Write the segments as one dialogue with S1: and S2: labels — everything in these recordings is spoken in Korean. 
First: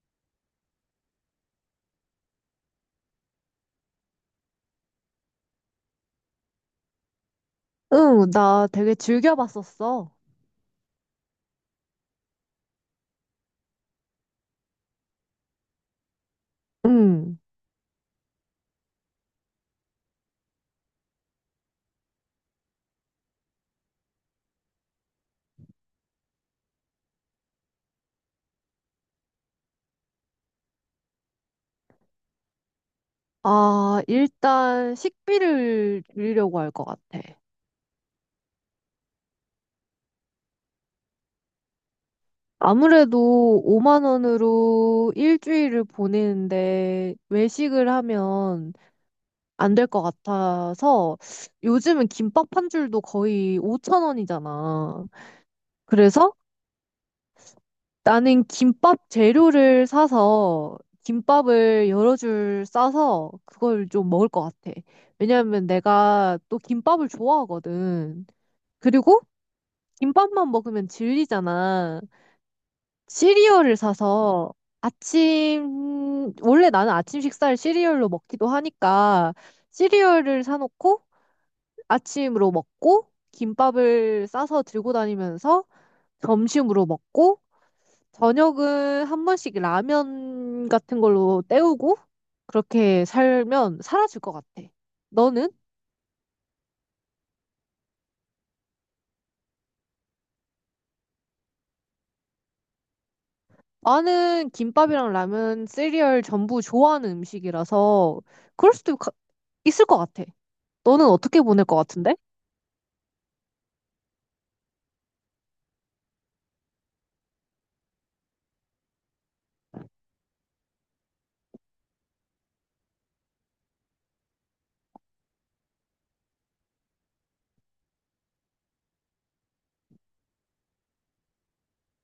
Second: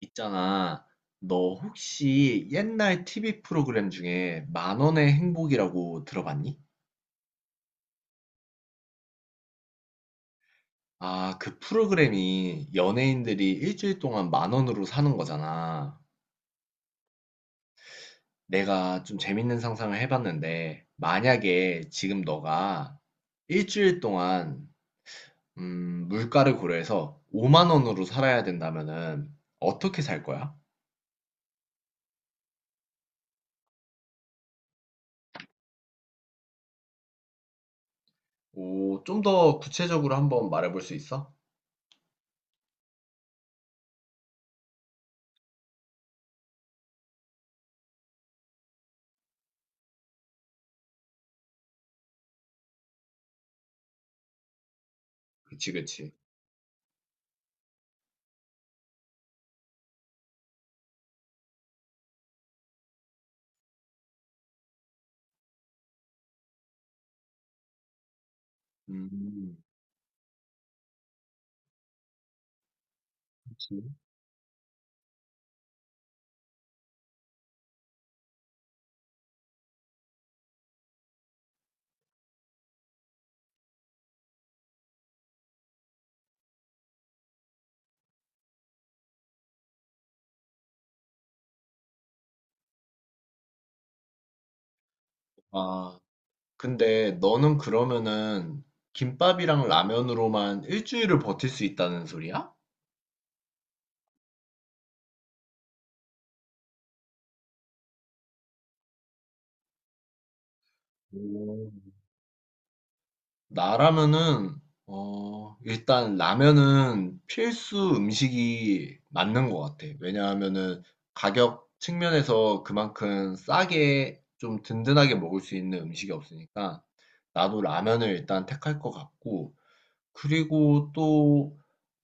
S1: 있잖아. 너 혹시 옛날 TV 프로그램 중에 만 원의 행복이라고 들어봤니?
S2: 응, 나 되게 즐겨 봤었어.
S1: 아, 그 프로그램이 연예인들이 일주일 동안 만 원으로 사는 거잖아.
S2: 응.
S1: 내가 좀 재밌는 상상을 해봤는데, 만약에 지금 너가 일주일 동안, 물가를 고려해서 5만 원으로 살아야 된다면은 어떻게 살 거야?
S2: 아, 일단 식비를 줄이려고 할 것 같아.
S1: 오, 좀 더 구체적으로 한번 말해볼 수 있어?
S2: 아무래도 5만 원으로 일주일을 보내는데 외식을 하면 안 될 것 같아서 요즘은 김밥 한 줄도 거의 5천 원이잖아.
S1: 그치, 그치.
S2: 그래서 나는 김밥 재료를 사서 김밥을 여러 줄 싸서 그걸 좀 먹을 것 같아. 왜냐하면 내가 또 김밥을 좋아하거든. 그리고
S1: 음,
S2: 김밥만 먹으면 질리잖아. 시리얼을
S1: 그치.
S2: 사서 아침, 원래 나는 아침 식사를 시리얼로 먹기도 하니까 시리얼을 사놓고 아침으로 먹고 김밥을 싸서 들고 다니면서 점심으로 먹고 저녁은 한 번씩 라면 같은 걸로 때우고 그렇게 살면 살아줄 것 같아. 너는?
S1: 아, 근데 너는 그러면은 김밥이랑 라면으로만 일주일을 버틸 수 있다는 소리야?
S2: 나는 김밥이랑 라면, 시리얼 전부 좋아하는 음식이라서 그럴 수도 있을 것 같아. 너는 어떻게 보낼
S1: 오.
S2: 것 같은데?
S1: 나라면은 일단 라면은 필수 음식이 맞는 것 같아. 왜냐하면은 가격 측면에서 그만큼 싸게 좀 든든하게 먹을 수 있는 음식이 없으니까 나도 라면을 일단 택할 것 같고 그리고 또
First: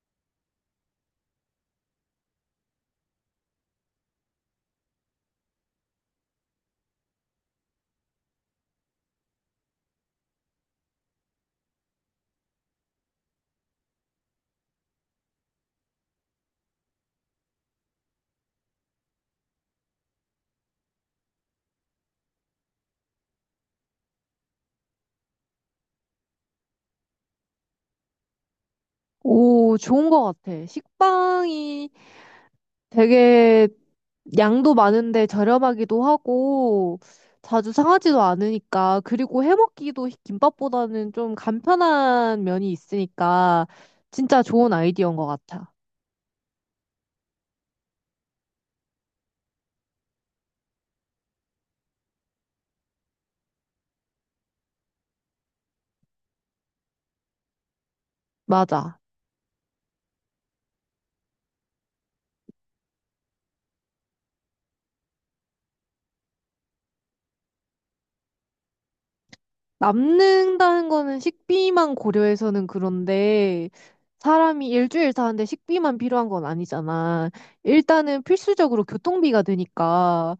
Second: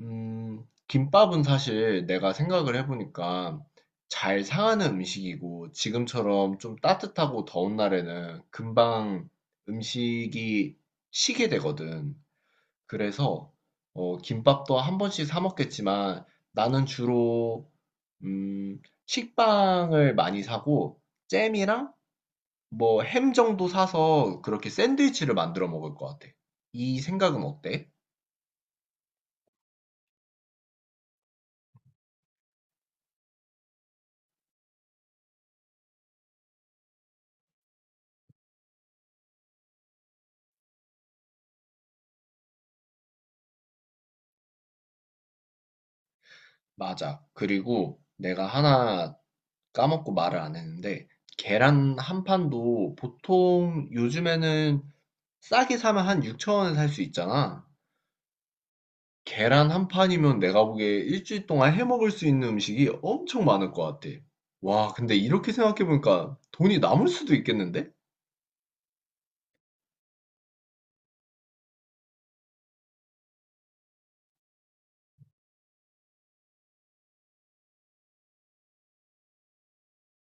S1: 김밥은 사실 내가 생각을 해보니까 잘 상하는 음식이고 지금처럼 좀 따뜻하고 더운 날에는 금방 음식이 식게 되거든. 그래서 김밥도 한 번씩 사 먹겠지만 나는 주로 음, 식빵을 많이 사고 잼이랑 뭐 햄 정도 사서 그렇게 샌드위치를 만들어 먹을 것 같아. 이 생각은 어때?
S2: 오, 좋은 것 같아. 식빵이 되게 양도 많은데 저렴하기도 하고 자주 상하지도 않으니까 그리고 해먹기도 김밥보다는 좀 간편한 면이 있으니까 진짜 좋은 아이디어인 것 같아.
S1: 맞아. 그리고 내가 하나 까먹고 말을 안 했는데, 계란 한 판도 보통 요즘에는 싸게 사면 한 6천 원에 살 수 있잖아.
S2: 맞아.
S1: 계란 한 판이면 내가 보기에 일주일 동안 해 먹을 수 있는 음식이 엄청 많을 것 같아. 와, 근데 이렇게 생각해보니까 돈이 남을 수도 있겠는데?
S2: 남는다는 거는 식비만 고려해서는 그런데 사람이 일주일 사는데 식비만 필요한 건 아니잖아. 일단은 필수적으로 교통비가 되니까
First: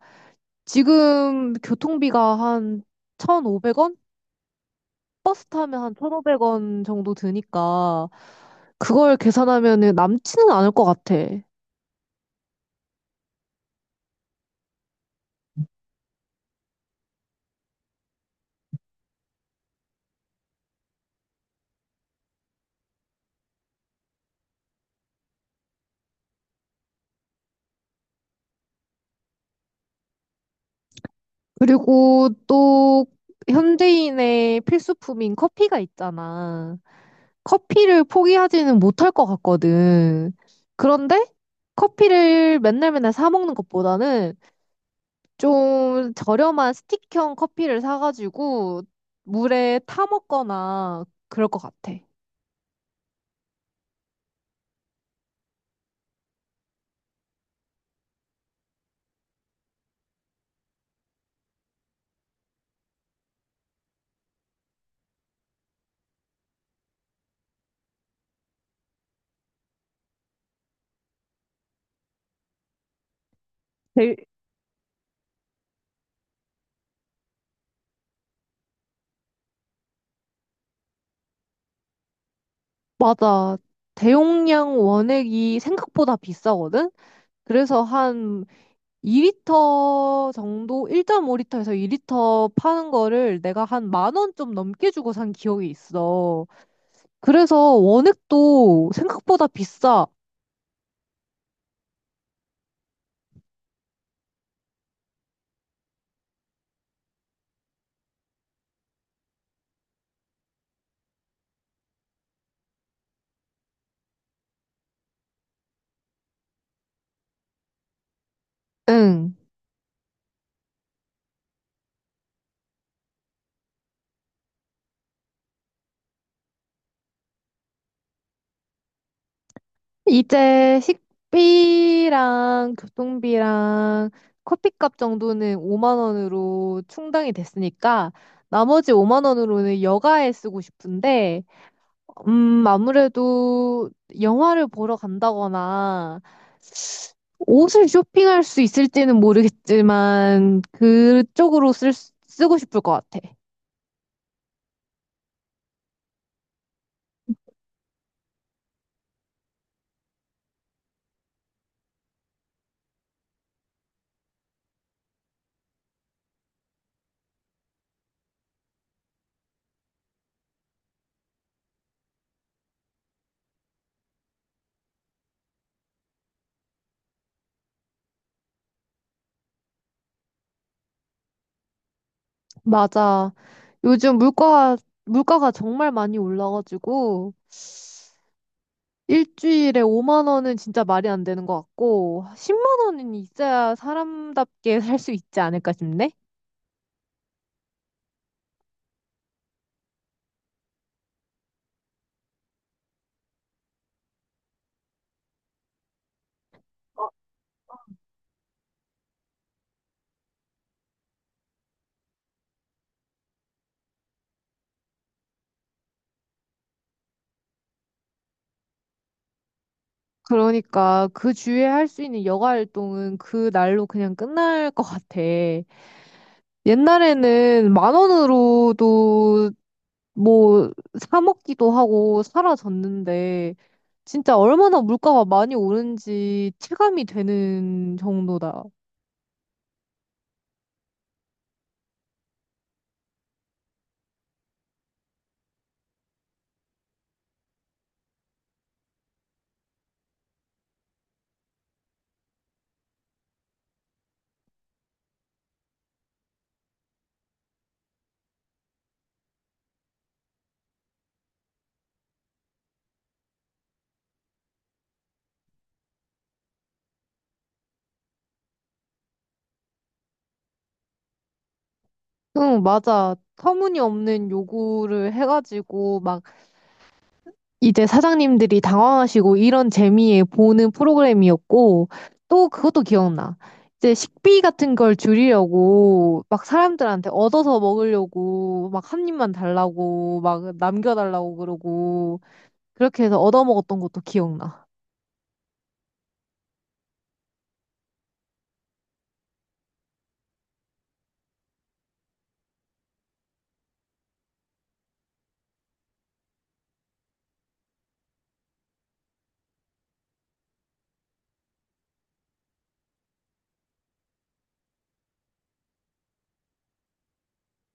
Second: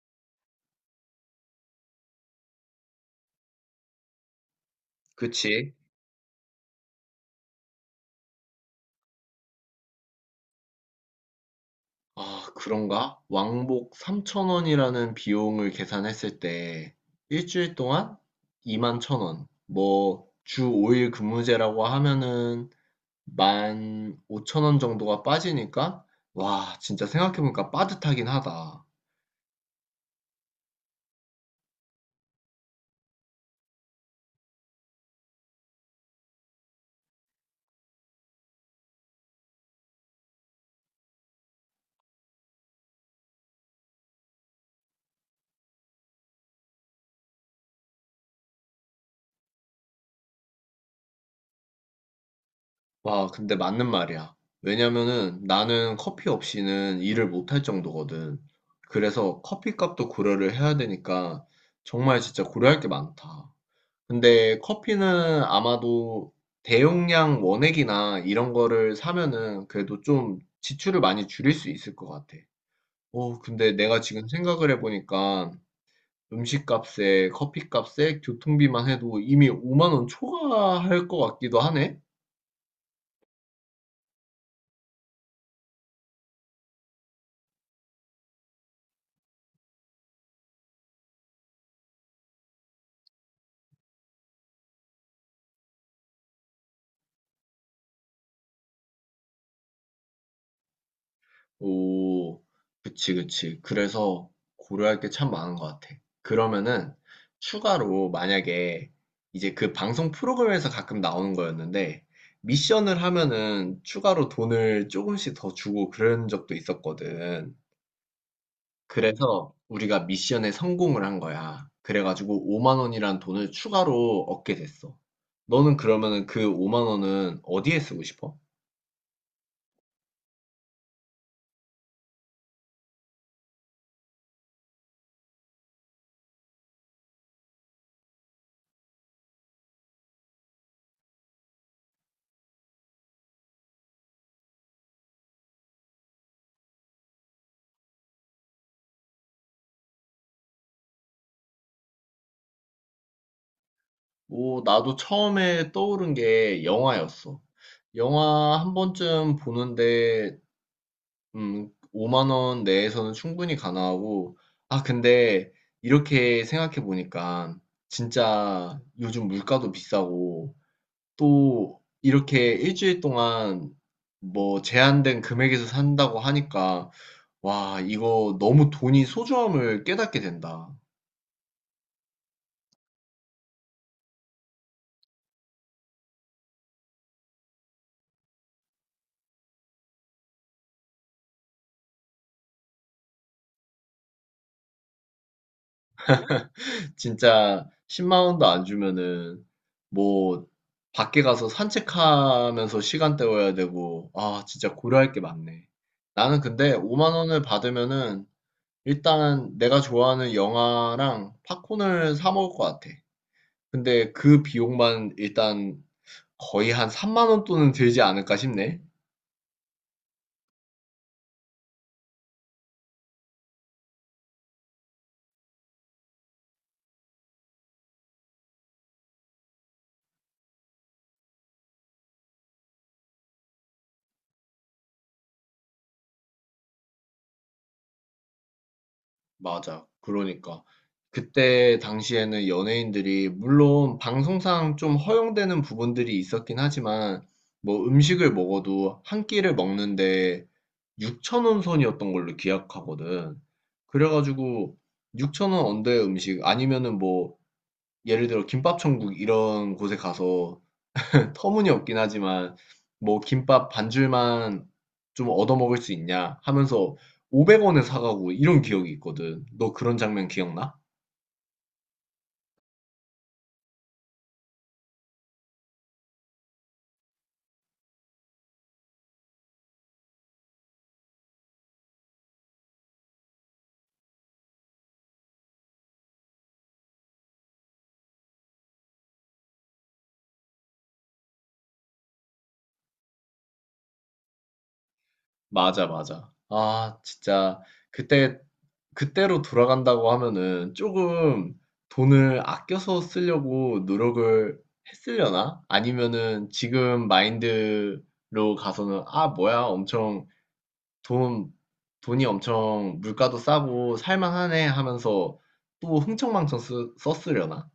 S2: 지금 교통비가 한 1,500원? 버스
S1: 그치?
S2: 타면 한 1,500원 정도 드니까 그걸 계산하면은 남지는 않을 것 같아.
S1: 아, 그런가? 왕복 3천 원이라는 비용을 계산했을 때 일주일 동안 2만 1,000원. 뭐 주 5일 근무제라고 하면은 15,000원 정도가 빠지니까 와, 진짜 생각해보니까 빠듯하긴 하다.
S2: 그리고 또 현대인의 필수품인 커피가 있잖아. 커피를 포기하지는 못할 것 같거든. 그런데 커피를 맨날 맨날 사 먹는 것보다는 좀 저렴한 스틱형 커피를 사가지고 물에 타 먹거나 그럴 것 같아.
S1: 와, 근데 맞는 말이야. 왜냐면은 나는 커피 없이는 일을 못할 정도거든. 그래서 커피값도 고려를 해야 되니까 정말 진짜 고려할 게 많다. 근데 커피는 아마도 대용량 원액이나 이런 거를 사면은 그래도 좀 지출을 많이 줄일 수 있을 것 같아. 근데 내가
S2: 제일
S1: 지금 생각을 해보니까 음식값에 커피값에 교통비만 해도 이미 5만 원 초과할 것 같기도 하네?
S2: 맞아. 대용량 원액이 생각보다 비싸거든? 그래서 한 2리터 정도, 1.5리터에서 2리터 파는 거를 내가 한 만 원 좀 넘게 주고 산 기억이 있어. 그래서 원액도 생각보다 비싸.
S1: 오, 그치, 그치. 그래서 고려할 게 참 많은 것 같아. 그러면은 추가로 만약에 이제 그 방송 프로그램에서 가끔 나오는 거였는데 미션을 하면은 추가로 돈을 조금씩 더 주고 그런 적도 있었거든.
S2: 응.
S1: 그래서 우리가 미션에 성공을 한 거야. 그래가지고 5만 원이란 돈을 추가로 얻게 됐어. 너는 그러면은 그 5만 원은 어디에 쓰고 싶어?
S2: 이제 식비랑 교통비랑 커피값 정도는 5만 원으로 충당이 됐으니까 나머지 5만 원으로는 여가에 쓰고 싶은데 아무래도 영화를 보러 간다거나 옷을 쇼핑할 수 있을지는 모르겠지만 그쪽으로 쓰고 싶을 것 같아.
S1: 뭐, 나도 처음에 떠오른 게 영화였어. 영화 한 번쯤 보는데, 5만 원 내에서는 충분히 가능하고, 아, 근데 이렇게 생각해 보니까, 진짜 요즘 물가도 비싸고, 또 이렇게 일주일 동안 뭐 제한된 금액에서 산다고 하니까, 와, 이거 너무 돈이 소중함을 깨닫게 된다.
S2: 맞아. 요즘 물가가 정말 많이 올라가지고 일주일에 5만 원은 진짜 말이 안 되는 것 같고 10만 원은 있어야 사람답게 살 수 있지 않을까 싶네.
S1: 진짜 10만 원도 안 주면은 뭐 밖에 가서 산책하면서 시간 때워야 되고 아 진짜 고려할 게 많네. 나는 근데 5만 원을 받으면은 일단 내가 좋아하는 영화랑 팝콘을 사 먹을 것 같아. 근데 그 비용만 일단 거의 한 3만 원 돈은 들지 않을까 싶네.
S2: 그러니까 그 주에 할 수 있는 여가 활동은 그 날로 그냥 끝날 것 같아. 옛날에는 만 원으로도 뭐 사 먹기도 하고 사라졌는데 진짜 얼마나 물가가 많이 오른지 체감이 되는 정도다.
S1: 맞아. 그러니까. 그때 당시에는 연예인들이, 물론 방송상 좀 허용되는 부분들이 있었긴 하지만, 뭐 음식을 먹어도 한 끼를 먹는데 6천 원 선이었던 걸로 기억하거든. 그래가지고 6천 원 언더의 음식, 아니면은 뭐, 예를 들어 김밥천국 이런 곳에 가서 터무니없긴 하지만 뭐 김밥 반줄만 좀 얻어먹을 수 있냐 하면서 500원에 사가고 이런 기억이 있거든. 너 그런 장면 기억나?
S2: 응, 맞아. 터무니없는 요구를 해가지고 막 이제 사장님들이 당황하시고 이런 재미에 보는 프로그램이었고 또 그것도 기억나. 이제 식비 같은 걸 줄이려고 막 사람들한테 얻어서 먹으려고 막 한 입만 달라고 막 남겨달라고 그러고 그렇게 해서 얻어먹었던 것도 기억나.
S1: 맞아, 맞아. 아, 진짜 그때 그때로 돌아간다고 하면은 조금 돈을 아껴서 쓰려고 노력을 했으려나? 아니면은 지금 마인드로 가서는 아, 뭐야, 엄청 돈 돈이 엄청 물가도 싸고 살만하네 하면서 또 흥청망청 썼으려나?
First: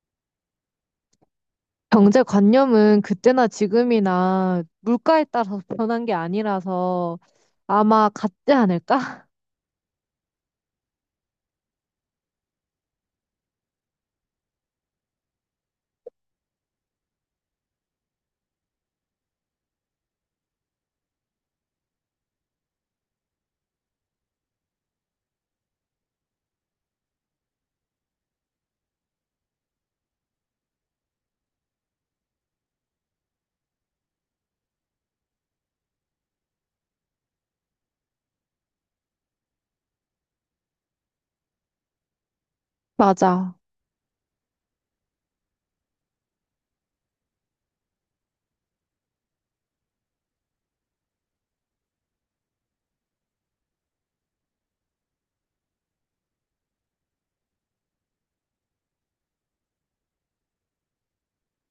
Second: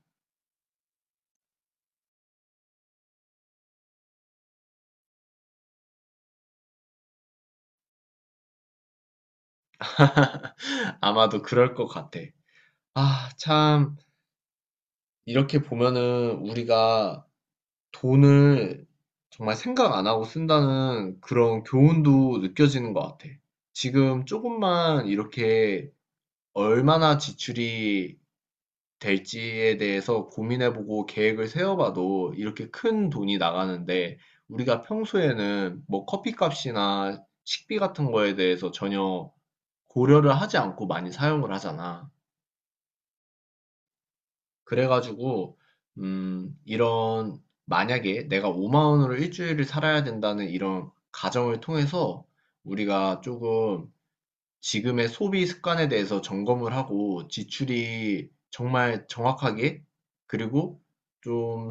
S2: 경제관념은 그때나 지금이나 물가에 따라서 변한 게 아니라서 아마 같지 않을까?
S1: 아마도 그럴 것 같아. 아, 참, 이렇게 보면은 우리가 돈을 정말 생각 안 하고 쓴다는 그런 교훈도 느껴지는 것 같아. 지금 조금만 이렇게 얼마나 지출이 될지에 대해서 고민해보고 계획을 세워봐도 이렇게 큰 돈이 나가는데 우리가 평소에는 뭐 커피값이나 식비 같은 거에 대해서 전혀 고려를 하지 않고 많이 사용을 하잖아.
S2: 맞아.
S1: 그래가지고 이런 만약에 내가 5만 원으로 일주일을 살아야 된다는 이런 가정을 통해서 우리가 조금 지금의 소비 습관에 대해서 점검을 하고 지출이 정말 정확하게 그리고 좀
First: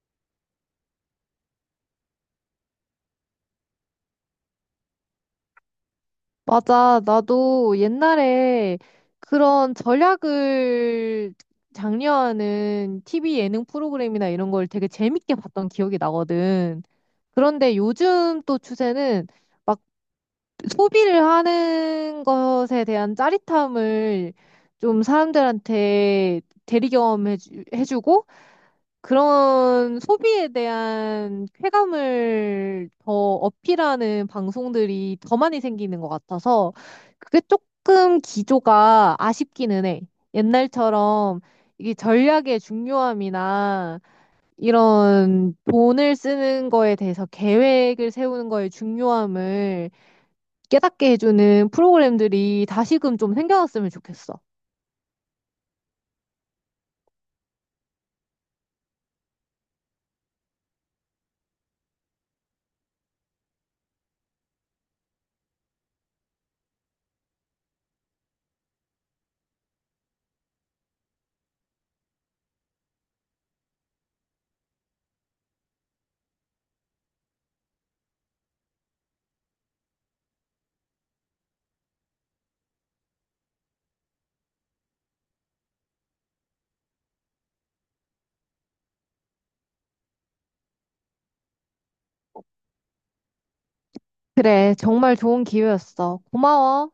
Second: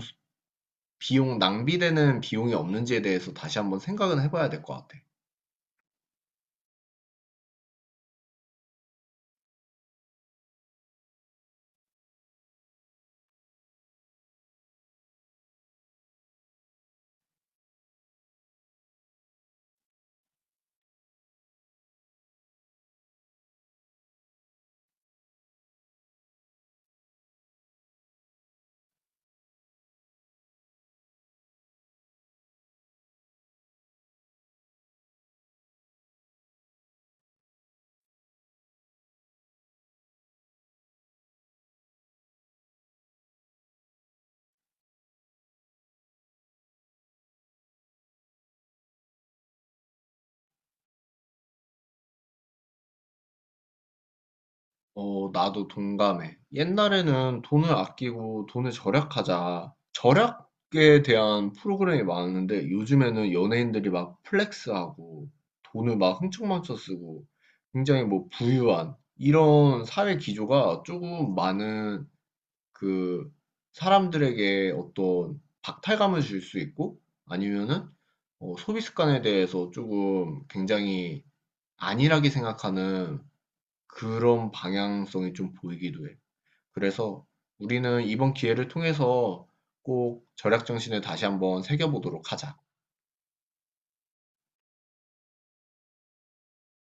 S1: 비용 낭비되는 비용이 없는지에 대해서 다시 한번 생각은 해봐야 될 것 같아.
S2: 맞아. 나도 옛날에 그런 전략을 장려하는 TV 예능 프로그램이나 이런 걸 되게 재밌게 봤던 기억이 나거든. 그런데 요즘 또 추세는 막 소비를 하는 것에 대한 짜릿함을 좀 사람들한테 대리 경험해 주고 그런 소비에 대한 쾌감을 더 어필하는 방송들이 더 많이 생기는 것 같아서 그게 조금 기조가 아쉽기는 해. 옛날처럼 이게 전략의 중요함이나 이런 돈을 쓰는 거에 대해서 계획을 세우는 거의 중요함을 깨닫게 해주는 프로그램들이 다시금 좀 생겨났으면 좋겠어.
S1: 나도 동감해. 옛날에는 돈을 아끼고 돈을 절약하자. 절약에 대한 프로그램이 많았는데 요즘에는 연예인들이 막 플렉스하고 돈을 막 흥청망청 쓰고 굉장히 뭐 부유한 이런 사회 기조가 조금 많은 그 사람들에게 어떤 박탈감을 줄 수 있고 아니면은 소비 습관에 대해서 조금 굉장히 안일하게 생각하는 그런 방향성이 좀 보이기도 해. 그래서 우리는 이번 기회를 통해서 꼭 절약 정신을 다시 한번 새겨보도록 하자.
S2: 그래, 정말 좋은 기회였어. 고마워.